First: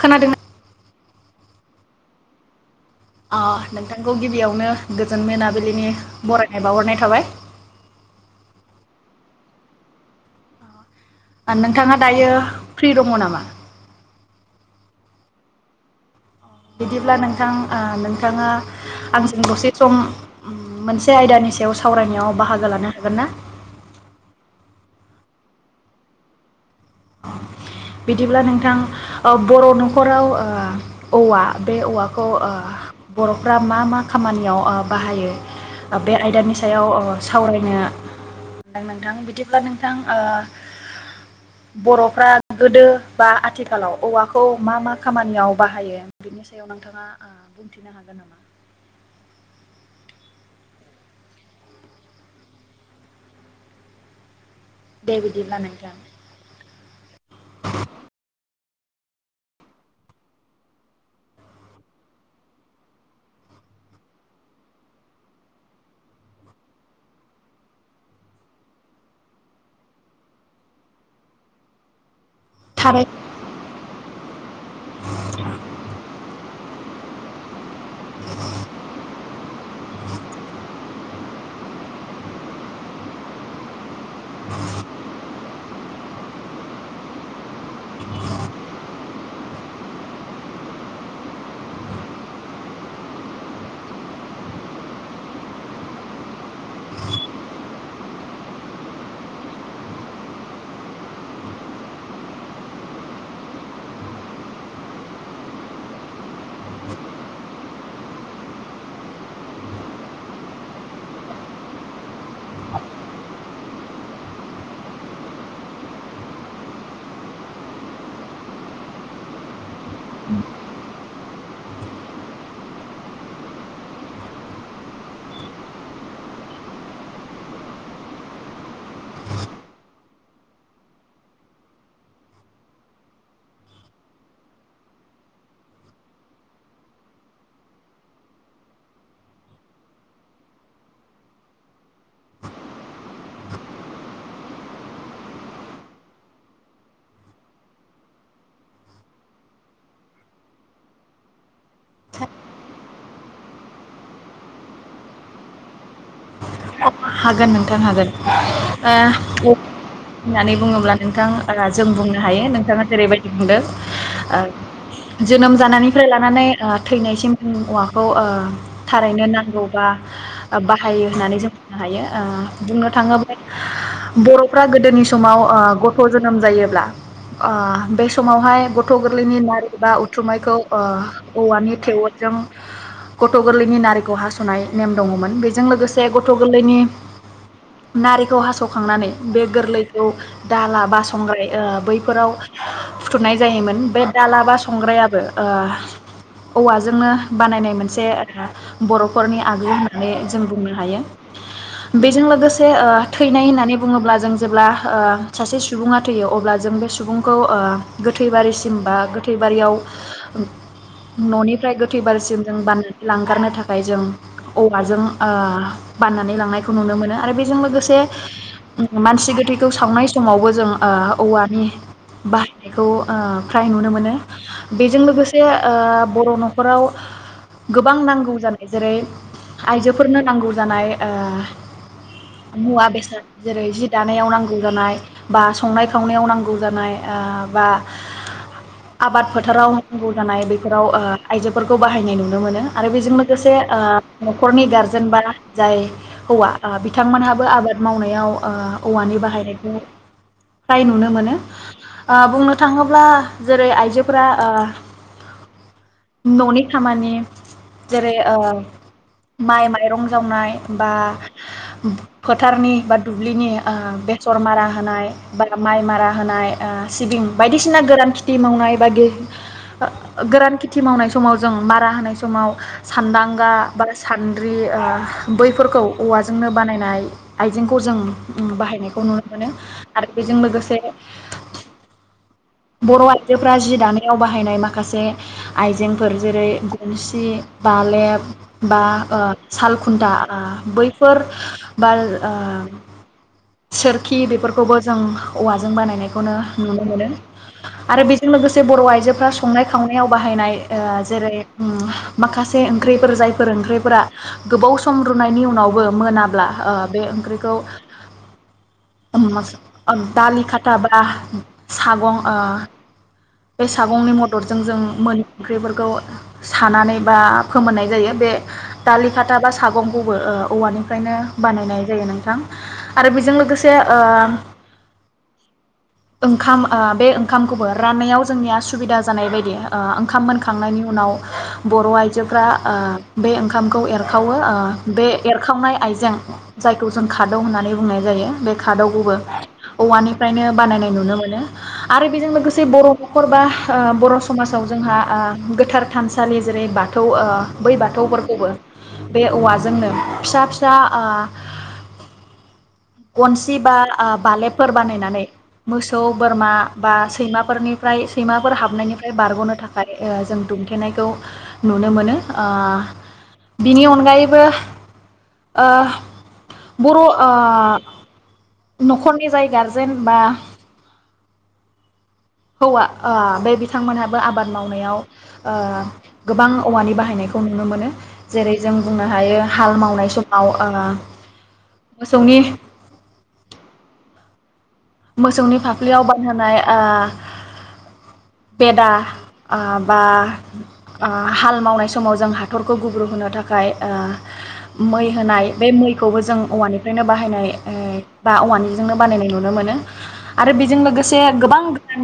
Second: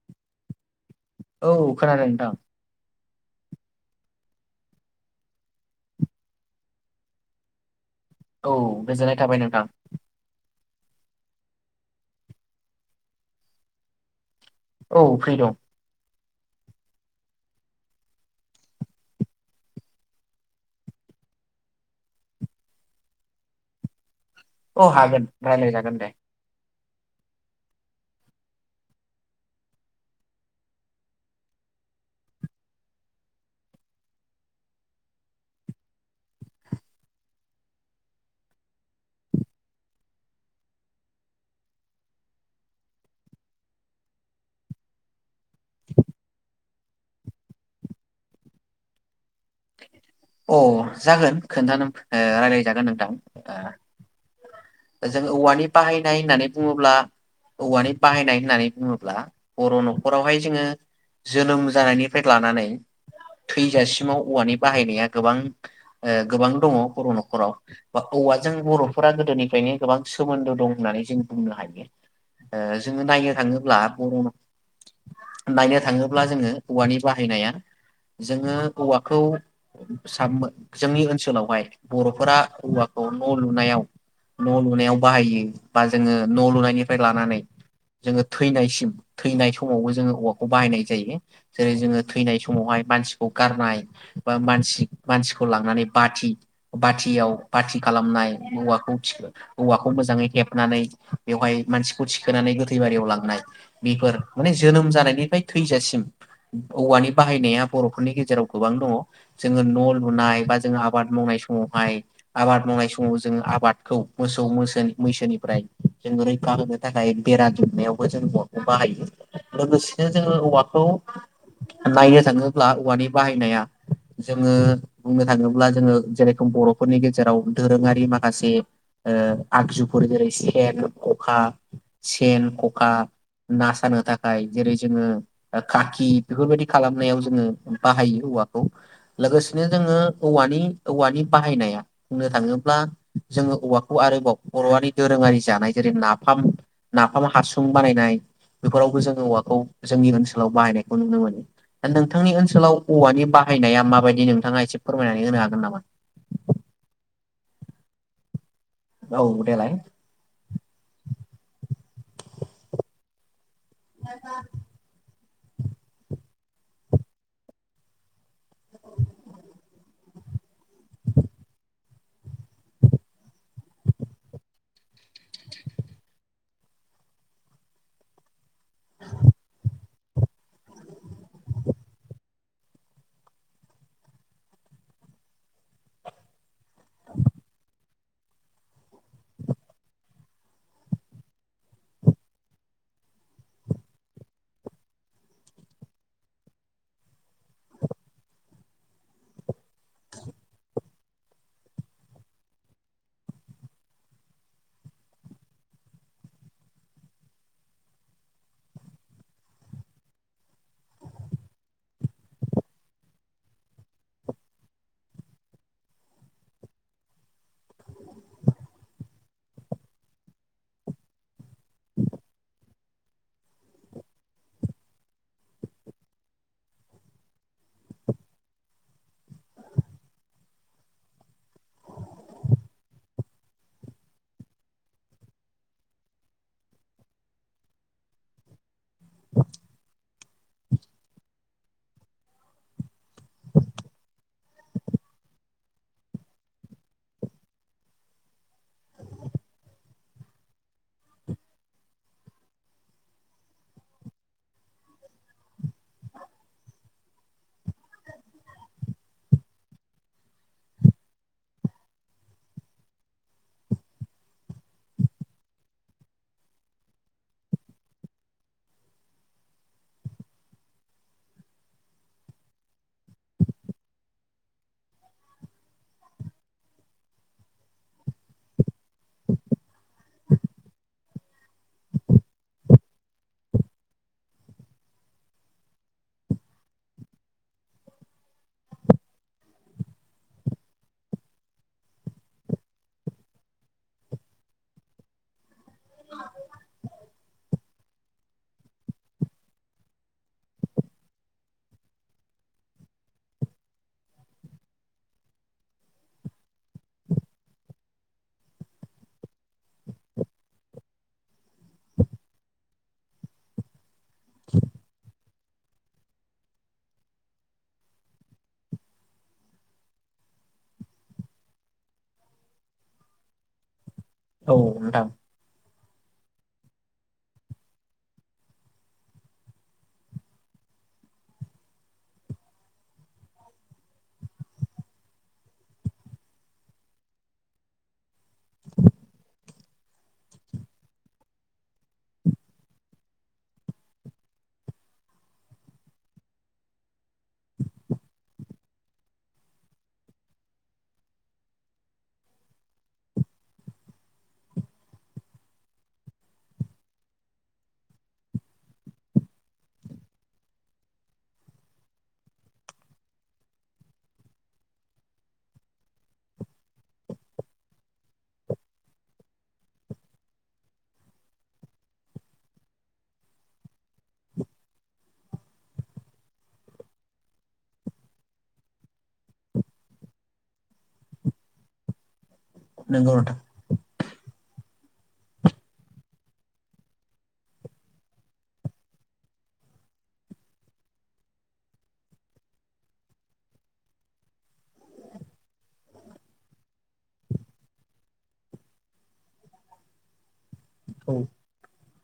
खोनादोंना औ खानादों थां ओ नोंथांखौ गिबियावनो गोजोन मोनाबिलिनि बरायनाय बावहरनाय थाबाय औ गोजोननाय थाबाय नोंथां ओ नोंथाङा दायो फ्रि दङ नामा औ फ्रि दं बिदिब्ला नोंथां ओ नोंथाङा आंजों दसे सम मोनसे आयदानि सायाव सावरायनायाव बाहागो लानो हागोन ना? औ हागोन रायलाय जागोन दे बिदिब्ला नोंथां ओ बर' न'खराव ओ औवा बे औवाखौ ओ बर'फ्रा मा मा खामानियाव ओ बाहायो बे आयदानि सायाव ओ सावरायनो नोंथां बिदिब्ला नोंथां ओ बर'फ्रा गोदो बा आथिखालाव औवाखौ मा मा खामानियाव बाहायो बिनि सायाव नोंथाङा बुंथिनो हागोन नामा? अ जागोन खोन्थानो रायज्लायजागोन नोंथां दे जों बिदिब्ला औवानि नोंथां बाहायनाय होननानै बुङोब्ला औवानि बाहायनाय होननानै बुङोब्ला बर' न'खरावहाय जोङो जोनोम जानायनिफ्राय लानानै थैजासिमाव औवानि बाहायनाया गोबां ओ गोबां दङ बर' न'खराव बा औवाजों बर'फोरा गोदोनिफ्रायनो गोबां सोमोन्दो दं होननानै जों बुंनो हायो। ओ जोङो थारै नायनो थाङोब्ला बर' नायनो थाङोब्ला जोङो औवानि बाहायनाया जोङो औवा खौ साबमो जोंनि ओन सोलावहाय बर'फोरा औवाखौ न' लुनायाव न' लुनायाव बाहायो बा जोङो न' लुनायनिफ्राय लानानै जोङो थैनायसिम थैनाय समावबो जोङो औवाखौ बाहायनाय जायो जेरै जोङो थैनाय समावहाय मानसिखौ गारनाय बा मानसि मानसिखौ लांनानै बाथि बाथियाव बाथि खालामनाय औवाखौ औवाखौ मोजाङै हेबनानै बेवहाय मानसिखौ थिखोनानै गोथै बारियाव लांनाय बेफोर माने जोनोम जानायनिफ्राय थैजासिम औवानि बाहायनाया बर'फोरनि गेजेराव गोबां दङ जोङो न' लुनाय बा जोङो आबाद मावनाय समावहाय आबाद मावनाय समाव जोङो आबादखौ मोसौ मैसोनिफ्राय जोंङो रैखा होनो थाखाय बेरा दुमनायावबो जों औवाखौ बाहायो लोगोसेनो जोङो औवाखौ नायनो थाङोब्ला औवानि बाहायनाया जोङो बुंनो थाङोब्ला जोङो जेरेखम बर'फोरनि गेजेराव दोरोङारि माखासे ओ आगजुफोर जेरै सेन खखा सेन खखा ना सानो थाखाय जेरै जोङो काखि बेफोरबायदि खालामनायाव जोङो बाहायो औवाखौ लोगोसेनो जोङो औवानि औवानि बाहायनाया बुंनो थाङोब्ला जोङो औवाखौ आरोबाव बर'आरि दोरोङारि जानाय जेरै नाफाम नाफाम हासुं बानायनाय बेफोरावबो जोङो औवाखौ जोंनि ओनसोलाव बाहायनायखौ नुनो मोनो नोंथांनि ओन औवानि बाहायनाया माबायदि नोंथाङा एसे फोरमायनानै होनो हागोन नामा? हागोन नोंथां हागोन ओ औ होननानै बुङोब्ला नोंथां ओ जों बुंनो हायो नोंथाङा जेरैबायदि दों जोनोम जानायनिफ्राय लानानै ओ थैनायसिम जों औवाखौ ओ थारैनो नांगौ बा बा हायो होननानै जों बुंनो हायो ओ बुंनो थाङोब्ला बर'फ्रा गोदोनि समाव गथ' जोनोम जायोब्ला बे ओ समावहाय गथ' गोरलैनि नारि बा उथुमायखौ ओ औवानि थेवोदजों गथ' गोरलैनि नारिखौ हास'नाय नेम दङमोन बे जों लोगोसे गथ' गोरलैनि नारिखौ हास'खांनानै बे गोरलैखौ दाला बा संग्राय बैफोराव फुथुमनाय जायोमोन। बे दाला बा संग्रायाबो औवाजोंनो बानायनाय मोनसे बर'फोरनि आगोल माने हायो बेजों लोगोसे ओ थैनाय होननानै बुङोब्ला जों जेब्ला ओ सासे सुबुङा थैयो अब्ला जों बे सुबुंखौ ओ गोथै बारिसिम बा गोथै बारियाव न'निफ्राय गोथै बारिसिम जों बान-लांगारनो थाखाय जों औवाजों ओ बाननानै लांनायखौ नुनो मोनो आरो बेजों लोगोसे मानसि गोथैखौ सावनाय समावबो जों ओ औवानि बाहायनायखौ ओ फ्राय नुनो मोनो। बेजों लोगोसे ओ बर' न'खराव गोबां नांगौ जानाय जेरै आइजो फोरनो नांगौ जानाय ओ मुवा बेसाद जेरै जि दानायाव नांगौ जानाय बा संनाय खावनायाव नांगौ जानाय। ओ बा आबाद फोथाराव नांगौ जानाय बेफोराव ओ आइजोफोरखौ बाहायनाय नुनो मोनो आरो बेजों लोगोसे नखरनि गार जेनबा जाय हौवा ओ बिथांमोनहाबो आबाद मावनायाव ओ औवानि बाहायनायखौ फ्राय नुनो मोनो। ओ बुंनो थाङोब्ला जेरै आइजोफोरा ओ न'नि खामानि जेरै ओ माइ माइरं जावनाय बा फोथारनि बा दुब्लिनि ओ बेसर मारा होनाय बा माइ मारा होनाय, ओ सिबिं बायदिसिना गोरान खिथि मावनाय बा गोरान खेथि मावनाय समाव जों मारा होनाय समाव सानदांगा बा सान द्रि ओ औवाजोंनो बानायनाय आइजेंखौ जों बाहायनायखौ नुनो मोनो आरो बेजों लोगोसे बर' आइजोफोरा जि दानायाव बाहायनाय माखासे आइजेंफोर जेरै गनसि, बालेब, बा साल खुन्था, ओ बैफोर बा ओ सोरखि बेफोरखौबो जों औवा जों बानायनायखौनो नुनो मोनो। आरो बेजों लोगोसे बर' आइजोफोरा संनाय खावनायाव बाहायनाय ओ जेरै उम माखासे ओंख्रिफोर जायफोर ओंख्रिफोरा गोबाव सम रुनायनि उनावबो मोनाब्ला ओ बे ओंख्रिखौ दालि खाथा बा सागं ओ बे सागंनि मददजों जों मोनि ओंख्रिफोरखौ सानानै बा फोमोननाय जायो बे दालि खाथा बा सागंखौबो ओ औवानिफ्रायनो बानायनाय जायो नोंथां। आरो बेजों लोगो से ओ औ नोंथां ओंखाम ओ बे ओंखामखौबो राननायाव जोंनिया सुबिदा जानाय बायदि ओ ओंखाम मोनखांनायनि उनाव बर' आइजोफ्रा ओ बे ओंखामखौ एरखावो ओ बे एरखावनाय आइजें जायखौ जों खादौ होननानै बुंनाय जायो बे खादौखौबो औवानिफ्रायनो बानायनाय नुनो मोनो। आरो बेजों लोगोसे बर' न'खर बा ओ बर' समाजाव जोंहा ओ गोथार थानसालि जेरै बाथौ ओ बै बाथौफोरखौबो बे औवाजोंनो फिसा फिसा ओ गनसि बा बालेबफोर बानायनानै मोसौ बोरमा बा सैमाफोरनिफ्राय सैमाफोर हाबनायनिफ्राय बारग'नो थाखाय ओ जों दुमथेनायखौ नुनो मोनो। ओ बिनि अनगायैबो ओ बर' ओ न'खरनि जाय गारजेन बा हौवा ओ बे बिथांमोनहाबो आबाद मावनायाव ओ गोबां औवानि बाहायनायखौ नुनो मोनो। जेरै जों बुंनो हायो हाल मावनाय समाव ओ मोसौनि नोंगौ नोंथां। मोसौनि फाफ्लियाव बानहोनाय ओ बेदा ओ बा ओ हाल मावनाय समाव जों हाथरखौ गुब्रु होनो थाखाय ओ मै होनाय बे मैखौबो जों औवानिफ्रायनो बाहायनाय बा औवानिजोंनो बानायनाय नुनो मोनो। आरो बेजों औ लोगोसे गोबां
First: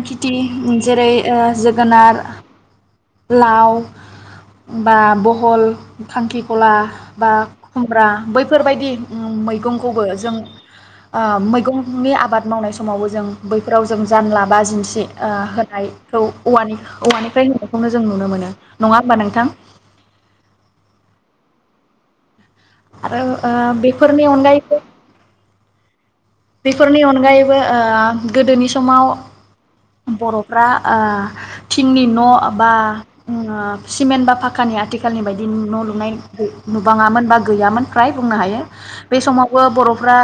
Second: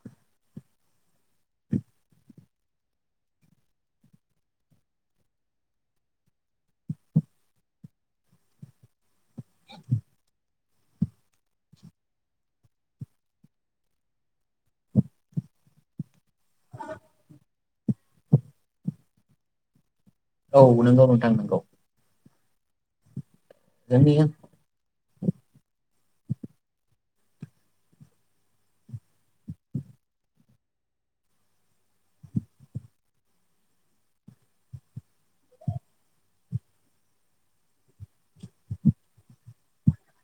खेथि जेरै ओ जोगोनार, लाव बा बहल खांखिखला बा खुमब्रा बैफोरबायदि मैगंखौबो जों ओ मैगंनि आबाद मावनाय समावबो जों बैफोराव जों जानला बा जिन्सि होनायखौ औवानि औवानिफ्राय होनायखौनो जों नुनो मोनो नङा होमबा नोंथां? औ नोंगौ नोंथां नोंगौ। आरो ओ बेफोरनि अनगायैबो बेफोरनि अनगायैबो ओ गोदोनि समाव बर'फ्रा ओ थिंनि न' बा उम सिमेन्ट बा फाखानि आथिखालनि बायदि न' लुनाय नुबाङामोन बा गैयामोन फ्राय बुंनो हायो बे समावबो बरफ्रा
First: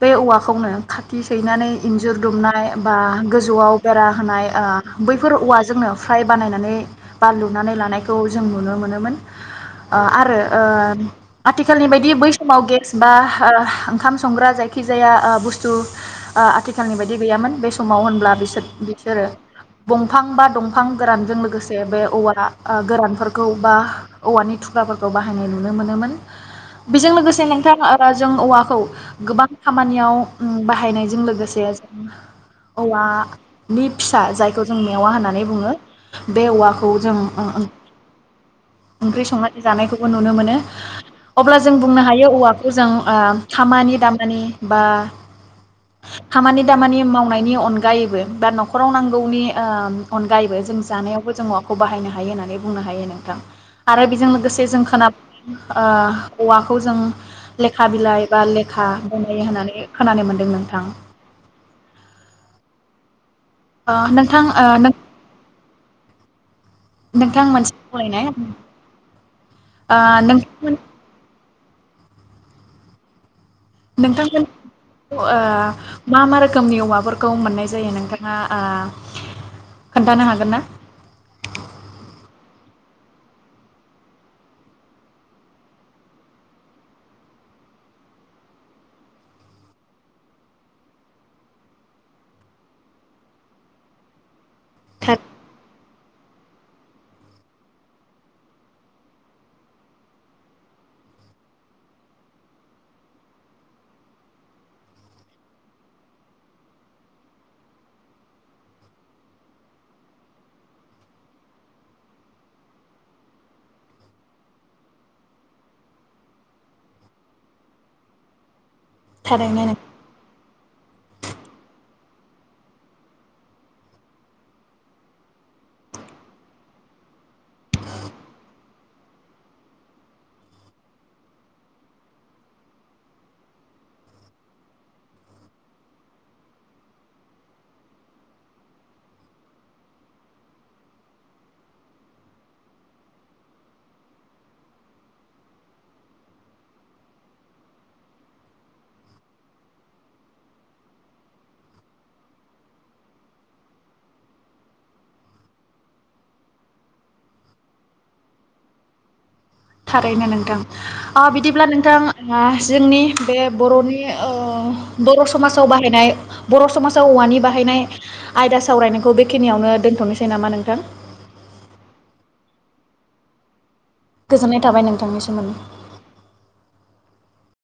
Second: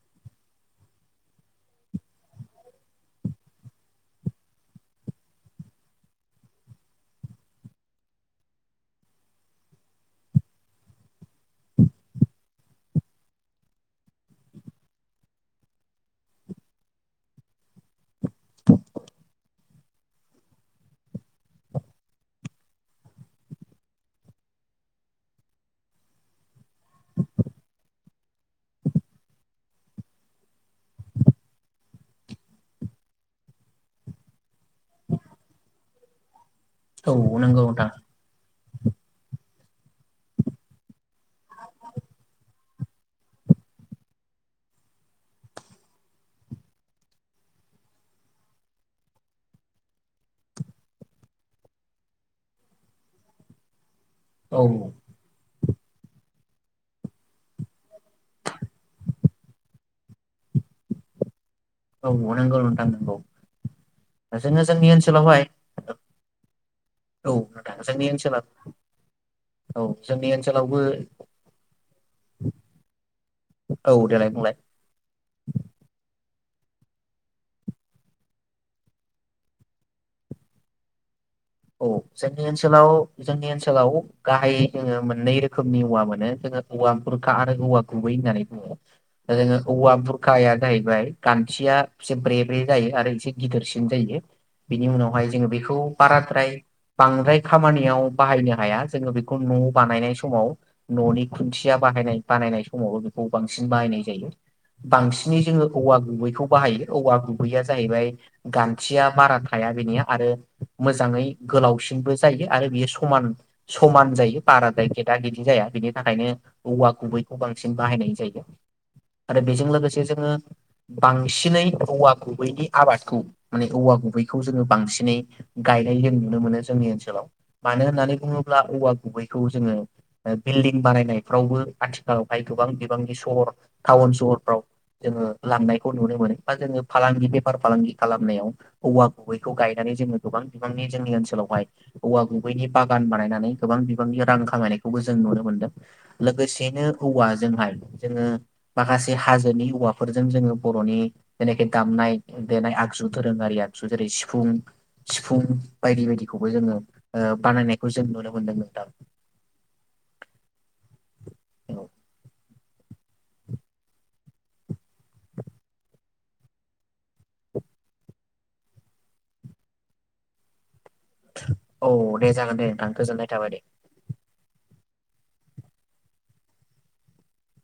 बे औवा खौनो खाथि सैनानै इन्जुर दुमनाय, बा गोजौआव बेरा होनाय, ओ बैफोर औवाजोंनो फ्राइ बानायनानै बा लुनानै लानायखौ जों नुनो मोनोमोन। ओ आरो ओ आथिखालनि बायदि बै समाव गेस बा ओंखाम संग्रा जायखिजाया ओ बुस्थु ओ आथिखालनि बायदि गैयामोन बे समाव होनब्ला बिसोर बिसोरो दंफां बा दंफां गोरानजों लोगोसे बे औवा गोरानफोरखौ बा औवानि थुग्राफोरखौ बाहायनाय नुनो मोनोमोन‌। बेजों लोगोसे नोंथाङा जों औवाखौ गोबां खामानियाव उम बाहायनायजों लोगोसे जों औवानि फिसा जायखौ जों मेवा होननानै बुङो बे औवा खौ औ जों नंगौ नोंथां ओंख्रि संनाय जानायखौबो नुनो मोनो अब्ला जों बुंनो हायो औवाखौ जों ओ खामानि दामानि बा खामानि दामानि मावनायनि अनगायैबो बा नखराव नांगौनि ओ अनगायैबो जों जानायावबो जों माखौ बाहायनो हायो होननानै बुंनो हायो नोंथां। आरो बेजों लोगोसे औ जों खोना ओ औवाखौ जों लेखा बिलाइ बा लेखा बनायो होननानै खोनानो मोन्दों नोंथां। औ नोंगौ नोंथां नंगौ। ओ नोंथां ओ नों बुजियाखै औ नोंथां जोंनि खावलायनाय ओनसो औ ओ जोंनि नोंथांमोन ओनसोलावबो औ देलाय बुंलाय नोंथांमोनियाव ओ मा मा रोखो रोखोमनि औवाफोरखौ मोननाय जायो नोंथाङा खोनथानो हागोन ना। औ जोंनि ओनसोलाव जोंनि ओनसोलाव गाहाय जोङो मोननै रोखोमनि औवा मोनो जोङो औवा बुरखा आरो औवा गुबै होननानै बुङो दा जोङो औवा बुरखाया जाहैबाय गान्थिया एसे ब्रे ब्रे जायो आरो एसे गिदिरसिन जायो। बिनि थार उनावहाय जोङो बेखौ बारा। बांद्राय खामानियाव बाहायनो हाया जोङो बेखौ न' बानायनाय समाव न'नि खुन्थिया बानायनाय बानायनाय समावबो बेखौ बांसिन बाहायनाय जायो बांसिनै जोंओ औवा गुबैखौ बाहायो औवा गुबैया जाहैबाय गान्थिया बारा थाया बेनिया आरो। मोजाङै गोलावसिनबो जायो आरो बेयो समान समान जायो बाराद्राय गेदा गेदि जाया बेनि थाखायनो औवा गुबैखौ बांसिन बाहायनाय जायो। आरो थारैनो बेजों नों लोगोसे जोंङो। बांसिनै औवा गुबैनि आबादखौ माने औवा गुबैखौ जोङो बांसिनै। गायनाय जों नुनो मोनो जोंनि ओनसोलाव मानो होननानै बुङोब्ला औवा गुबैखौ जोङो बिल्डिं बानायनायफ्रावबो आथिखालावहाय गोबां बिबांनि सहर टाउन सहरफ्राव जोङो लांनायखौ नुनो मोनो बा जोङो फालांगि बेफार फालांगि खालामनायाव औवा गुबैखौ गायनानै जोङो। गोबां बिबांनि जोंनि ओनसोलावहाय औवा गुबैनि बागान बानायनानै गोबां बिबांनि रां खामायनायखौबो जों नुनो मोनदों लोगोसेनो औवाजोंहाय जोङो माखासे हाजोनि औवाफोरजों जोङो बर'नि जेनाखि दामनाय देनाय आगजु दोरोङारि आगजु जेरै सिफुं। सिफुं बायदि बायदिखौबो जोङो बानायनायखौ जों नुनो मोनदों नोंथां। थारैनो नोंथां। अ बिदिब्ला नोंथां। जोंनि बे बर'नि बर' समाजाव बाहायनाय बर' समाजाव औवानि बाहायनाय आयदा सावरायनायखौ बेखिनियावनो दोनथ'नोसै नामा नोंथां। औ दे जागोन दे नोंथां गोजोननाय थाबाय दे। गोजोननाय थाबाय नोंथांनि सोमोन्दै।